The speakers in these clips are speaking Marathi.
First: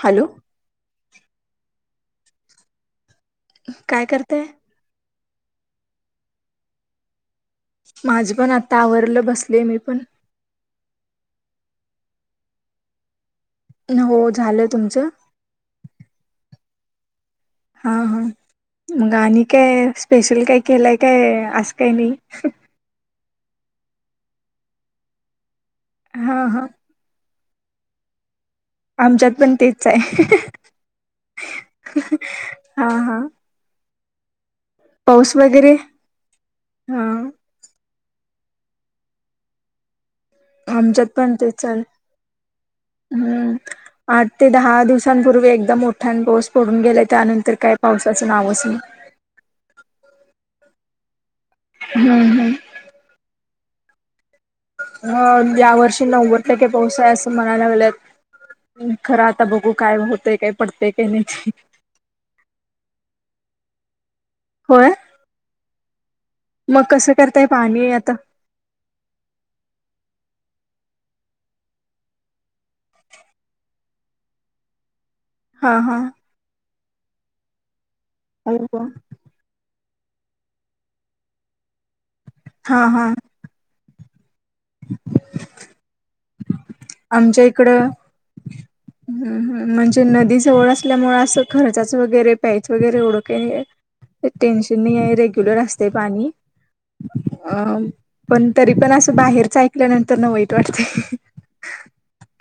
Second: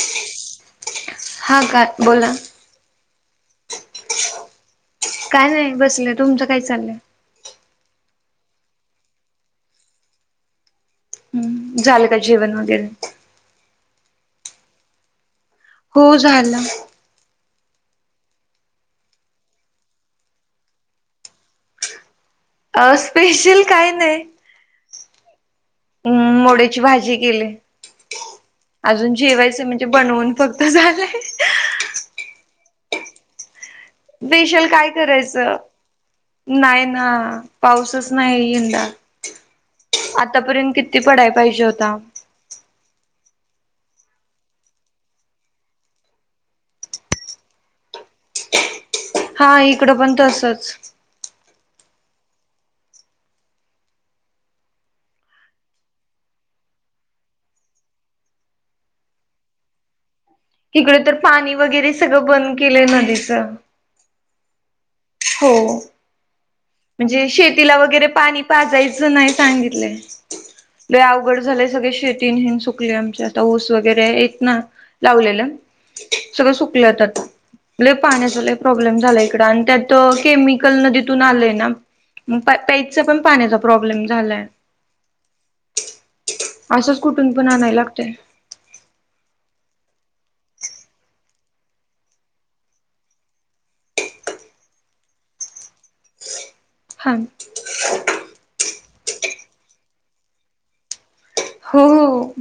हॅलो हा काकी बोला. काय करताय. काय नाही बसलं तुमचं काय चाललंय. माझ पण आता आवरलं बसले मी पण. झालं का जेवन वगैरे. हो झालं तुमचं. हो झालं. हा हा मग आणि काय स्पेशल काय केलंय काय असं काय नाही. अ स्पेशल काय नाही. म् हा हा मोडीची भाजी केली. अजून आमच्यात पण जेवायच म्हणजे तेच आहे बनवून फक्त झालंय. हा हा. स्पेशल काय पाऊस करायचं वगैरे नाही हा ना पाऊसच नाही आतापर्यंत किती आमच्यात पडाय पण ते पाहिजे चाल होता हम्म. आठ ते दहा दिवसांपूर्वी एकदम मोठाण पाऊस पडून गेला त्यानंतर काय पावसाचं नावच नाही. हा इकडं पण तसच. हम् हम ह या वर्षी नव्वद टक्के पाऊस आहे असं म्हणायला लागल्यात. खरं आता बघू काय होत. तिकडे तर पाणी वगैरे सगळं बंद केलंय नदीच. होय हो मग कसं म्हणजे करताय शेतीला पाणी वगैरे आता पाणी पाजायचं नाही सांगितलंय. लय अवघड झालेय सगळे शेती हन सुकले आमच्या आता ऊस वगैरे आहेत ना. लावलेल हा हा सगळं सुकलंत आता लय पाण्याचा लय हो का? प्रॉब्लेम झाला इकडं आणि त्यात. तर केमिकल नदीतून आलंय ना मग प हा प्यायच्या हा पण पाण्याचा प्रॉब्लेम झालाय. [inaudible] असंच कुठून आमच्या पण आणाय इकडं लागतय. हम्म हम्म म्हणजे. ते नदी जवळ असल्यामुळे असं खर्चाचं वगैरे प्यायच वगैरे एवढं काही नाही. टेन्शन नाही आहे रेग्युलर असतंय पाणी. हा अं पण तरी पण असं बाहेरच ऐकल्यानंतर ना वाईट वाटतंय. हो हो हो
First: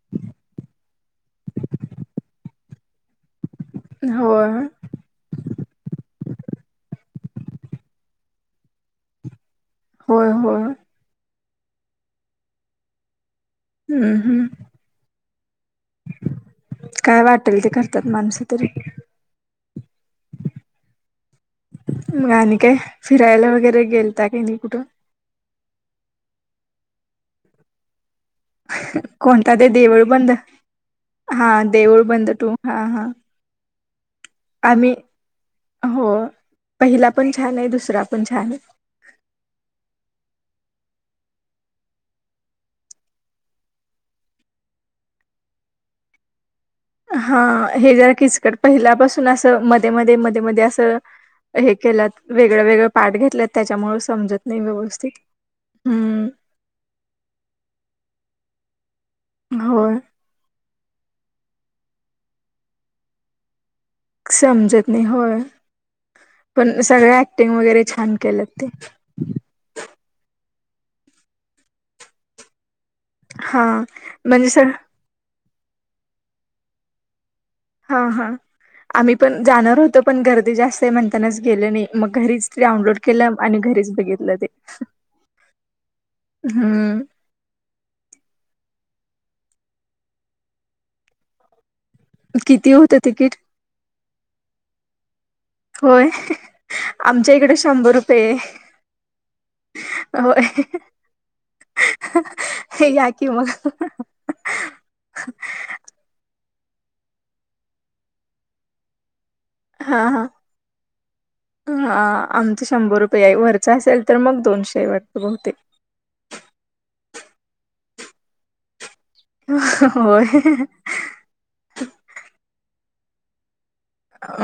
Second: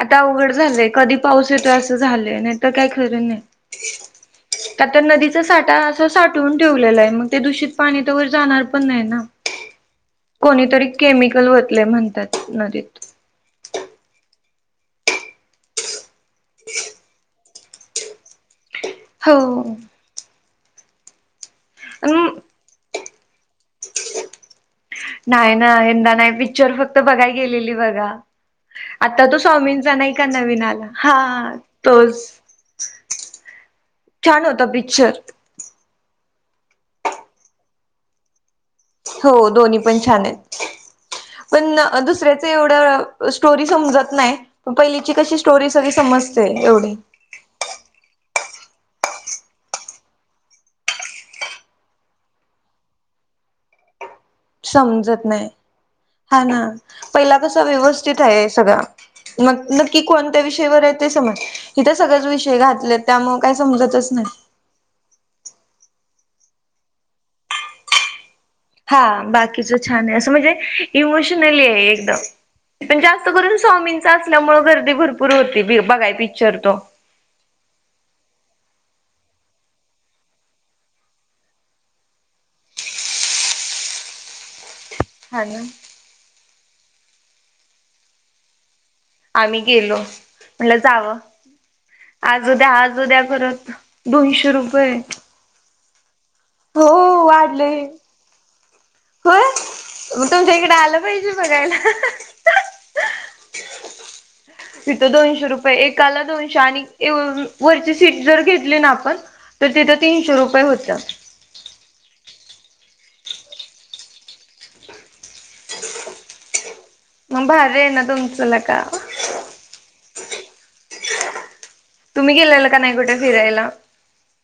आता अवघड झालंय कधी पाऊस येतोय असं झालंय नाही तर काय खरं नाही. होय आता नदीचा साठा असं साठ. ठवून ठेवलेला आहे मग ते दूषित पाणी तवर जाणार पण नाही ना. होय होय कोणीतरी केमिकल ओतले म्हणतात नदीत. हम्म हम्म काय वाटेल ते करतात माणसं तरी. हो मग नाही आणि काय फिरायला वगैरे गेलता काय नाही कुठं. नाही ना यंदा नाही पिक्चर फक्त बघाय गेलेली बघा. [inaudible] आता तो कोणता ते स्वामींचा देऊळ नाही का बंद नवीन आला हा देऊळ तोच. बंद तो हा हा. छान होता आम्ही पिक्चर हो पहिला पण छान आहे. दुसरा पण छान आहे. हो, दोन्ही पण छान आहेत. पण न दुसऱ्याचं एवढं स्टोरी समजत नाय. पहिलीची कशी स्टोरी सगळी समजते. एवढी हा, हे जरा किचकट पहिल्यापासून असं मध्ये, मध्ये, मध्ये, मध्ये असं हे केलात वेगळं वेगळं पाठ घेतल्यात त्याच्यामुळे समजत नाही व्यवस्थित समजत नाही. हम्म हा, ना पहिला कसा व्यवस्थित आहे सगळा. मग, होय नक्की कोणत्या विषयवर येते. समज इथं सगळंच विषय घातलेत त्यामुळे का समजत नाही. होय, पण सगळं ऍक्टिंग वगैरे छान केलंय. हा बाकीच छान आहे. असं म्हणजे इमोशनली आहे. एकदम, पण जास्त करून हा स्वामींचा म्हणजे स असल्यामुळे गर्दी भरपूर होतीय बघाय पिक्चर तो. हा, हा. आम्ही पण जाणार होतो पण गर्दी जास्त म्हणतानाच गेल नाही. मग घरीच डाउनलोड केलं आणि घरीच बघितला ते. हा ना हम्म. आम्ही गेलो. म्हटलं जावं आज उद्या किती होतं आज उद्या तिकीट करत दोनशे रुपये होय. हो आमच्या इकडे वाढलंय शंभर रुपये हे. होय मग तुमच्या इकडे आलं पाहिजे बघायला. या की मग तिथं दोनशे रुपये एकाला दोनशे [unintelligible] वरची सीट जर घेतली ना आपण तर तिथं हा हा. तीनशे रुपये होतं. हा आमचं शंभर रुपये आहे वरच असेल तर मग दोनशे वाटत बहुतेक. मग भारी आहे ना तुमचं लेका. होय तुम्ही गेलेला का नाही कुठे फिरायला?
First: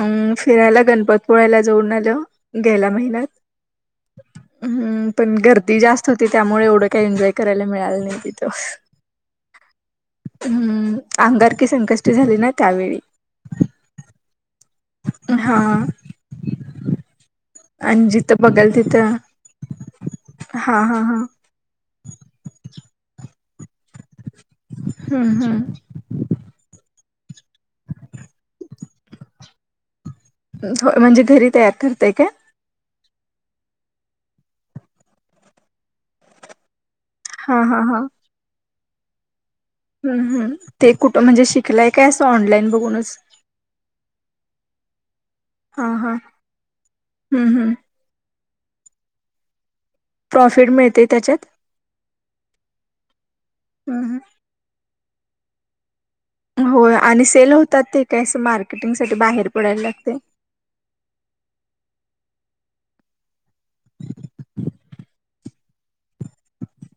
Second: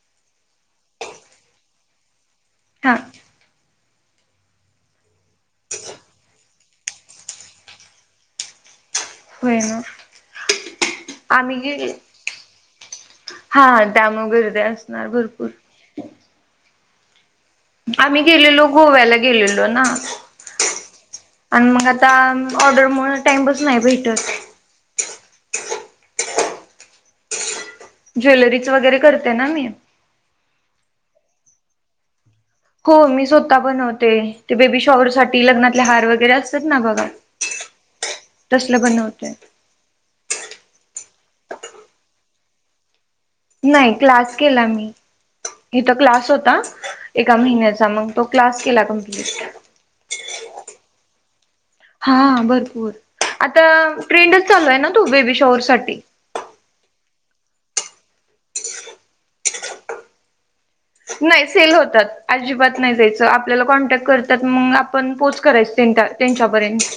अंम फिरायला गणपतीपुळ्याला जाऊन आलो गेल्या हा महिन्यात. हम्म पण गर्दी जास्त होती, त्यामुळे एवढं काही एन्जॉय करायला मिळाल नाही तिथं. हम्म [unintelligible] आम्ही अंगारकी गेलो संकष्टी झाली ना त्यावेळी हा त्यामुळे गर्दी असते. हां भरपूर. हा. [inaudible] आणि आम्ही जिथं गेलेलो बघाल तिथं गोव्याला गेलेलो ना. हा हा हा आणि मग आता ऑर्डर मुळे टाइमच नाही भेटत. हम्म हम्म. ज्वेलरीच वगैरे करते ना मी. हो, म्हणजे घरी तयार करतय काय? हो, मी स्वतः बनविते. ते बेबी शॉवरसाठी, लग्नातले हार वगैरे असतात ना बघा. हाहाहा. बनविते [unintelligible] हम्मह, ते कुठं म्हणजे शिकलाय काय? असं ऑनलाईन बघूनच. नाही क्लास केला मी, हा इथं हा क्लास होता एका हम्म हम्म महिन्याचा मग तो क्लास केला कंप्लीट. प्रॉफिट मिळते त्याच्यात? हा, भरपूर आता हम्म ट्रेंडच चालू आहे ना तू बेबी शॉवरसाठी. होय, आणी सेल होतात ते काय असं मार्केटिंग साठी बाहेर पडायला लागतंय. नाही, सेल होतात अजिबात नाही जायचं आपल्याला कॉन्टॅक्ट करतात. मग आपण पोच करायचं त्यां त्यांच्यापर्यंत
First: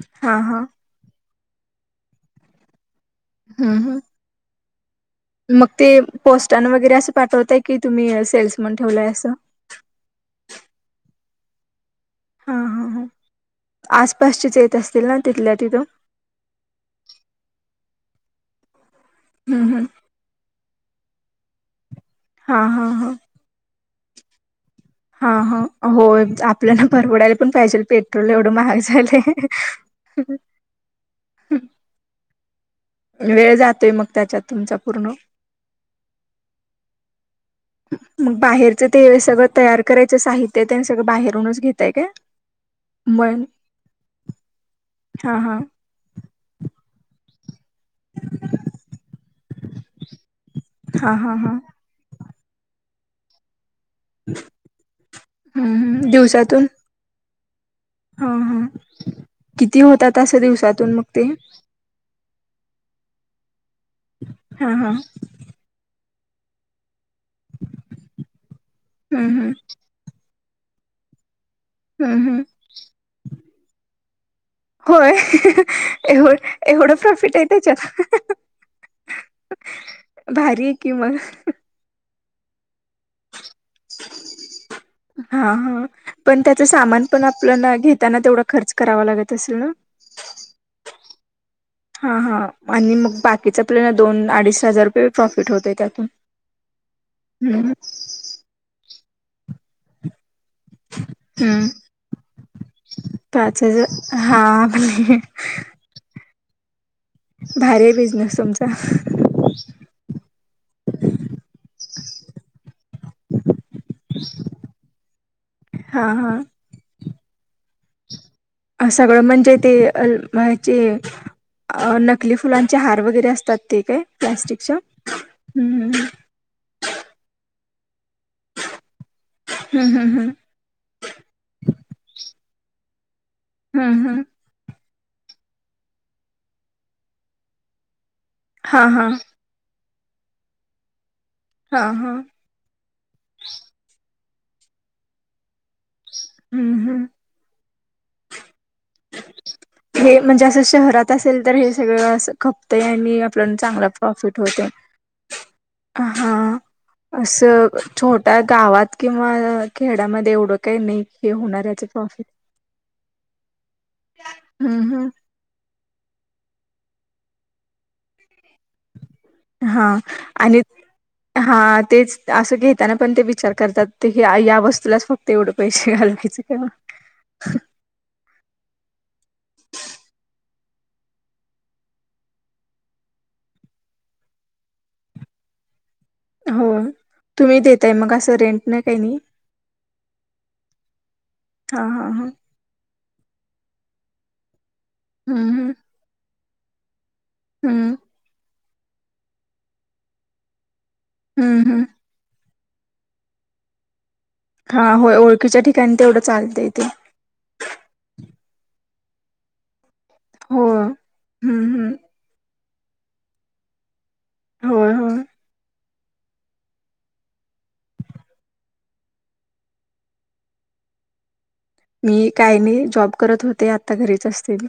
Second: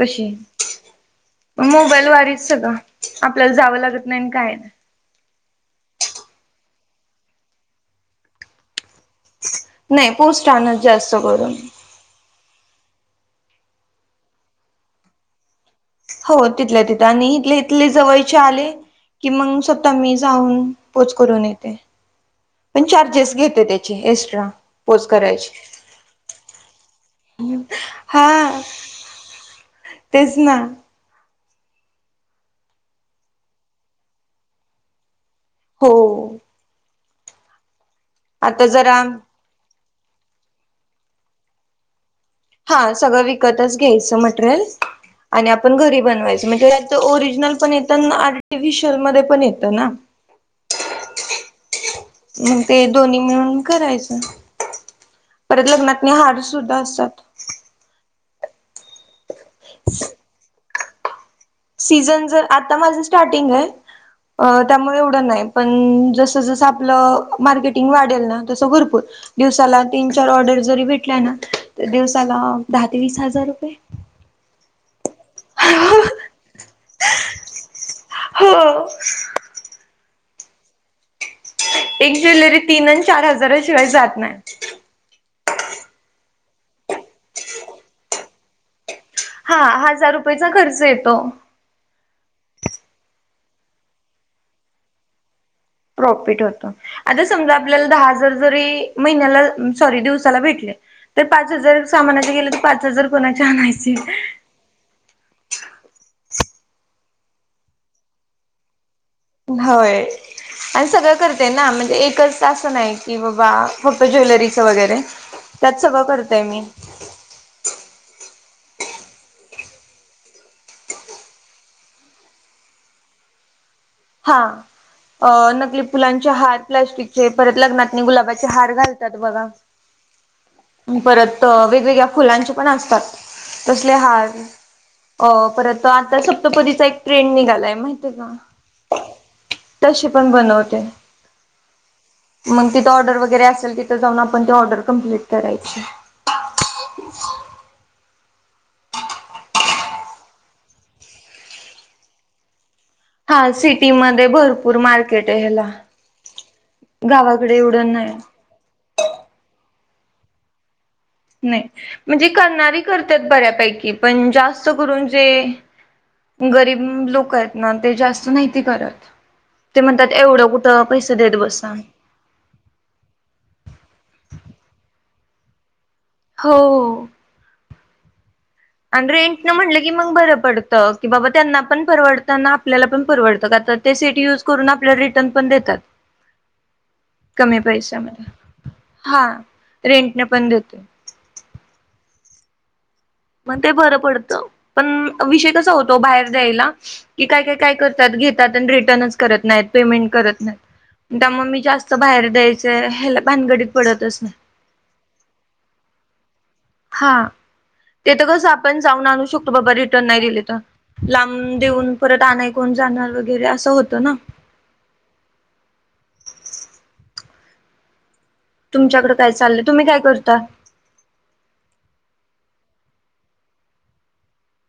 तशी हा हा मोबाईल वारीच सगळं. आपल्याला हम्म जावं हम्म लागत नाही काय नाही. मग ते पोस्टाने वगैरे असं पाठवीताय की तुम्ही सेल्समन ठेवलंय असं. नाही पोस्ट आण जास्त करून हा हा ह आसपासचेच येत असतील ना तिथल्या तिथून हो तिथल्या तिथं आणि इथले इथले जवळचे आले की मग हम्म हम्म स्वतः मी जाऊन ो करून येते हा पण हा हा चार्जेस घेते त्याची एस्ट्रा हा हा हो आपल्याला परवडाय पण पाहिजे पेट्रोल एवढं हा महाग झालंय तेच ना ह वेळ जातोय मग त्याच्यात तुमचा पूर्ण हो मग आता बाहेरचं जरा ते सगळं तयार करायचं साहित्य तेन सगळं बाहेरूनच घेताय काय हा सगळं मग विकतच घ्यायचं मटेरियल हा आणि हा आपण घरी बनवायचं म्हणजे ओरिजनल पण येत आर्टििशल म पण येत ना हा हा हा म ते दोन्ही मिळून करायचं परत हम्म हम्म लग्नातने हार दिवसातून सुद्धा असतात हा हा किती होतात असे दिवसातून मग ते सीझन जर आता माझं स्टार्टिंग आहे हा हा त्यामुळे एवढं नाही पण जस जस आपल मार्केटिंग वाढल ना तस भरपूर हम्म हम्म दिवसाला तीन चार ऑर्डर जरी भेटल्या ना तर हम्म दिवसाला हम्म दहा ते वीस हजार रुपये होय एव एवढं प्रॉफिट आहे त्याच्यात हो भारी कि मग एक ज्वेलरी तीन आणि चार हजाराशिवाय जात नाही हा हा पण त्याच सामान पण आपल्या घेताना तेवढा खर्च करावा लागत हा असेल ना हजार रुपययाचा खर्च येतो हा हा आणि मग बाकीचा प्लन दोन अडीच हजार रुपये प्रॉफ प्रॉफिट होत आता समजा हम्म आपल्याला दहा हजार जरी महिन्याला सॉरी दिव भेटले पाच हम्म हजार सामानाला गेले तर पाच हजार कोणा आणायचे ह भारी बिझनेस तुमचा होय आणि सगळं करते ना म्हणजे एकच असं नाही की बाबा फक्त ज्वेलरीच वगैरे त्यात सगळं हा हा करतय मी सगळं म्हणजे ते अ म्हचे अ नकली फुलांचे हार वगैरे असतात ते काय हा प्लास्टिकच्या नकली हम्म फुलांचे हात प्लास्टिकचे परत लग्ना गुलाबाचे हार घालतात बगा हम्म हम्म हम्म परत वेगवेगळे फुलांचे पण असतात तसले हम्म हम्म हार अ परत आता सप्तपदीचा एक ट्रेंड निघालाय माहितीय का ह हा तसे पण बनवते हा हा मग तिथं ऑर्डर वगैरे असेल तिथ जाऊन आपण ऑर्डर कमप्लीट करायची हम्म हम्म हे म्हणजे असं शहरात असेल तर हे सगळं अस खप नी आपल्या हा चांगला सिटीमध्ये प्रॉफिट होतोय भरपूर मार्केट आहे ह्याला हा गावाकडे असं एवढं नाही. छोट्या गावात किंवा खेड्यामध्ये एवढं काही नाही हे नाही होणार याचं प्रॉफिट म्हणजे करणारी करतात बऱ्यापैकी पण जास्त हम्म करून हम्म जे गरीब लोक आहेत ना ते जास्त नाहीती करत ते हा म्हणतात एवढं आणि कुठं पै हा तेच असं घेताना पण ते विचार करतात ते या वस्तूलाच फक्त तेवढं पैसे घालवायचं का हो. ना आणि रेंट न म्हणलं की मग बरं पडतं की बाबा त्यांना पण परवडतना आपल्याला पण परवडतं का ते सीट युज करून आपल्याला रिटर्न पण देतात हो तुम्ही कमी दताय मग पैशामध्ये असं रेंट नाही काही नाही हा रेंटने पण देते हा हा हा मग ते बरं पडतं पण विषय हम्म हम्म कसा होतो बाहेर दयला कि काय काय काय हम्म करतात घेतात आणि रिटर्नच करत नाहीत पेमेंट करत नाहीत त्या मग हम्म मी हम्म जास्त बाहेर द्यायचंय ह्याला भानगडीत पडतच नाही हा होय ओळखीच्या ठिकाणी तेवढं चाल हा तेथ कस आपण जाऊन आणू शकतो बाबा र नाही दिले हो तर लांब हम्म देऊन हम्म परत आणाय कोण जाणार वगैरे असं होतं ना हो ह तुमच्याकडे काय चाललंय तुम्ही काय करता मी काय नाही जॉब करत होते आता घरीच असतील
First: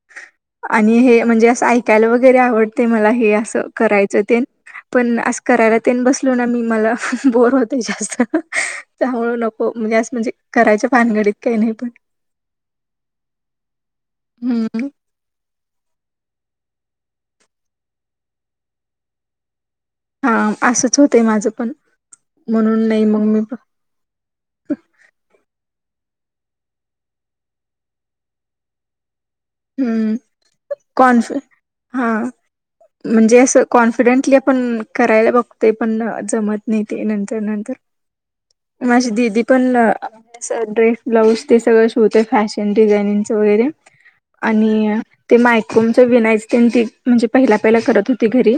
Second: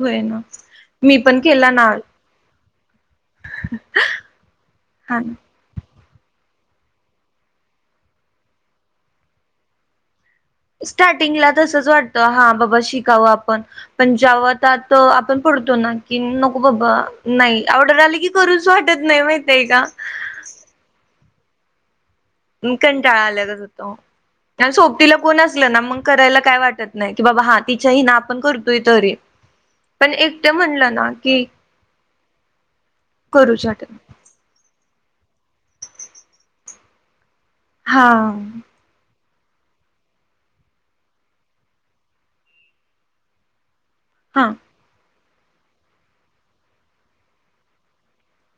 हो ना आणि मी हे पण म्हणजे असं केला ना ऐकायला वगैरे आवडते मला हे असं करायचं ते पण हा ना, असं करायला बलो मी म बो होस्त नकोे म्हज स्टार्टिंगला तसच वाटतं हा बाबा शिकावं आपण पण जेवत हम्म आपण पडतो ना की नको बाबा नाही आवर्डर आली की करूच वाटत नाही माहितय का आपण कंटाळा आलागच होत सोपतीला कोण असल ना मग करा काय वाटत नाही बा हा तिच्या ना आपण करतोय तरी पण म्हणलं ना कॉन्फि की हा म्हणजे असं करूच वाटत नाही. कॉन्फिडेंटली आपण करायला बघतो ते पण जमत नाही नंतर हा नंतर माझी दिदी पण ड्रेस ब्लाऊज ते सगळं शोवतय फॅशन डिझायनिंगच वगैरे हा आणि ते मायकोमच विनायच ती म्हणजे पहिला पहिला करत होती घरी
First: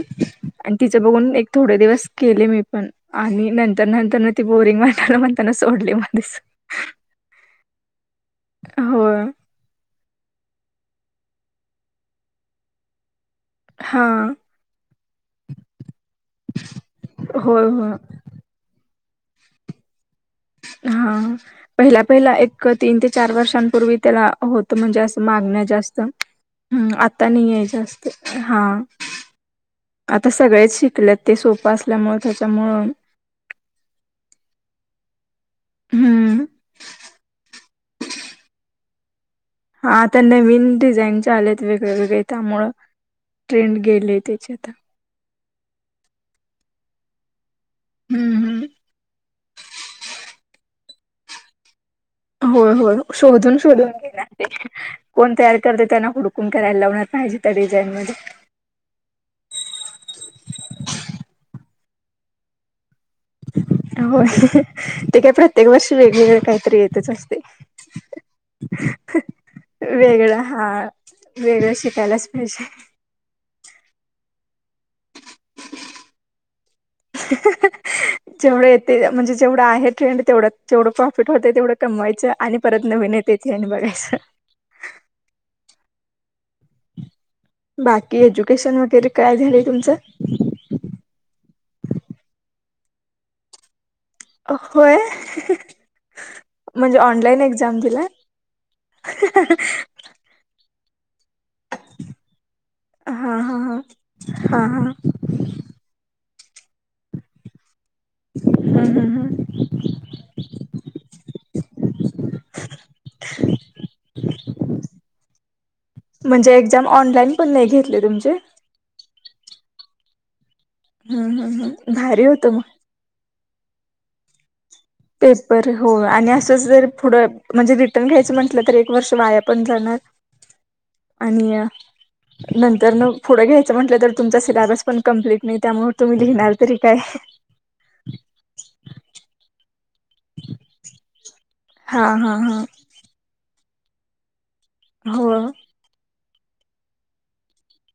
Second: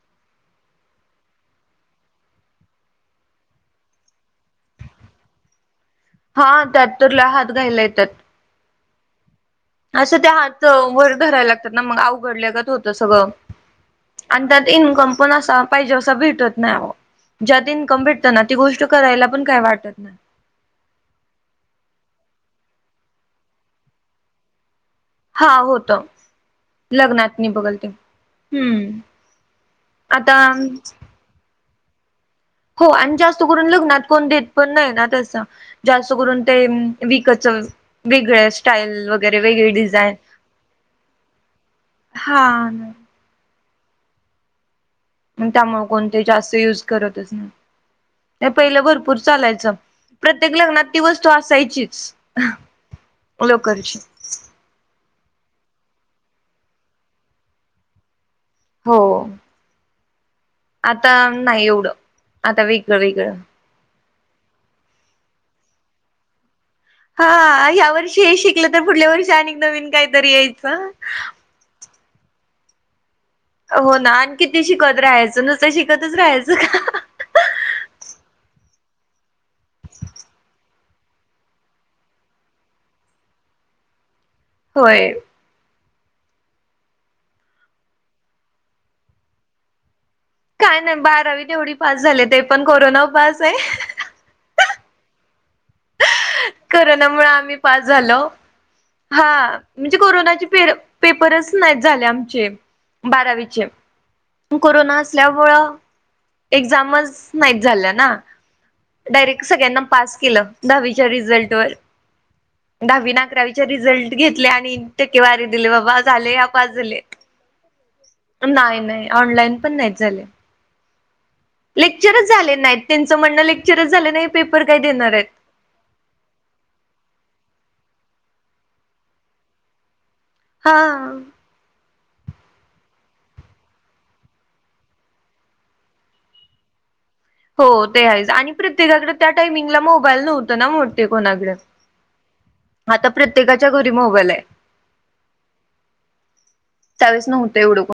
आणि तिचं बघून एक थोडं दिवस केले मी पण आणि नंतर नंतर म ती बोरिंग वा म्हणताना सोडली हा त्यात तरला हात घायला येतात हो असं त्या हात वर धरायला लागतात ना मग अवघडल्यागत होतं सगळं हा आणि त्यात इन्कम पण असा पाहिजे असा भेटत नाही ज्या होय तन हो कं भिटत ना ती गोष्ट करायला पण काही वाटत नाही हा पहिला पहिला एक तीन ते चार वर्षांपूर्वी त्याला होत म्हणजे असं हा मागण जास्त् होतं आता लग्नात मी नाही आहे बघल ते जास्त हा हम्म आता सगळेच शिकलेत ते सोपं अस हो आणि जास्त करून लग्नात कोण देत पण नाही ना तसं जा करून हम्म ते विक वेगळ स्टाईल व हाता नवीन डिझाईन आलेत वेगळेवेगळे हा त्यामुळं ट्रेंड गेले त्याची आता त्यामुळे कोणते जास्त युज करतच ना हम्म हे हम्म पहिलं भरपूर चालायचं प्रत्येक लग्नात ती वस्तू असायचीच हो हो शोधून शोधून लोकरची घेणार कोण तयार करते त्यांना हुडकून करायला लावणार पाहिजे त्या डिझाईन मध्ये हो आता नाही एवढं आता वेगळं वेगळं होय ते काय प्रत्येक वर्षी वेगवेगळ काही येतच असते हा ह्या वर्षी हे शिकलं तर पुढल्या वर्षी आणि नवीन काहीतरी वेगळा हा यायचं वेगळ शिक त्यालासपश हो ना आणखी ते शिकत राहायचं नुसत शिकतच राहायचं का ते म्हणजे जेवढं आहे ट्रेंड तेवढ जेवढं प्रॉफिट होते तेवढं कमवायचं आणि परत नवीन तेथ्रेंड बघाय अससं होय बाकी एज्युकेशन वगैरे काय झालंय तुमचं काय नाही बारावी तेवढी पास झाली ते पण कोरोना पास आहे होय म्हणजे करोना मुळे ऑनलाईन आम्ही एक्झाम पास दिला झालो हा म्हणजे कोरोनाची फेर पेपरच नाही झाले आमचे हा हा हा बारावीचे हा हा कोरोना असल्यामुळं एक्झामच नाही झाल्या ना हम्म डायरेक्ट सगळ्यांना पास केलं दहावी रिझल्टवर दहावीने अकरावीचे रिझल्ट घेतले आणि टक्केवारी दिले बाबा झाले या म्हणजे पास एक्झाम झाले पण ऑनलाईन नाही घेतले तुमचे ऑनलाइन पण नाही झाले हम्म हम्म हम्म भारी लेक्चरच होतं झाले मग नाही त्यांचं म्हण लेक्चरच झा नाही काय देणार आहेत पेपर हो आणि असं जर पुढं म्हणजे पण घ्यायचं म्हटलं तर एक वर्ष वाया पण जाणार हा आणि नंतर न पुढं घ्यायचं म्हटलं तर तुमचा सिलेबस पण कंप्लीट नाही त्यामुळे तुम्ही लिहिणार तरी काय हो ते आहेच आणि प्रत्येकाकडे त्या टायमिंगला मोबाईल नव्हतं ना मोठे कोणाकडे हा हा हा आता प्रत्येकाच्या घरी मोबाईल आहे हो त्या वेळेस नव्हतं एवढं कोण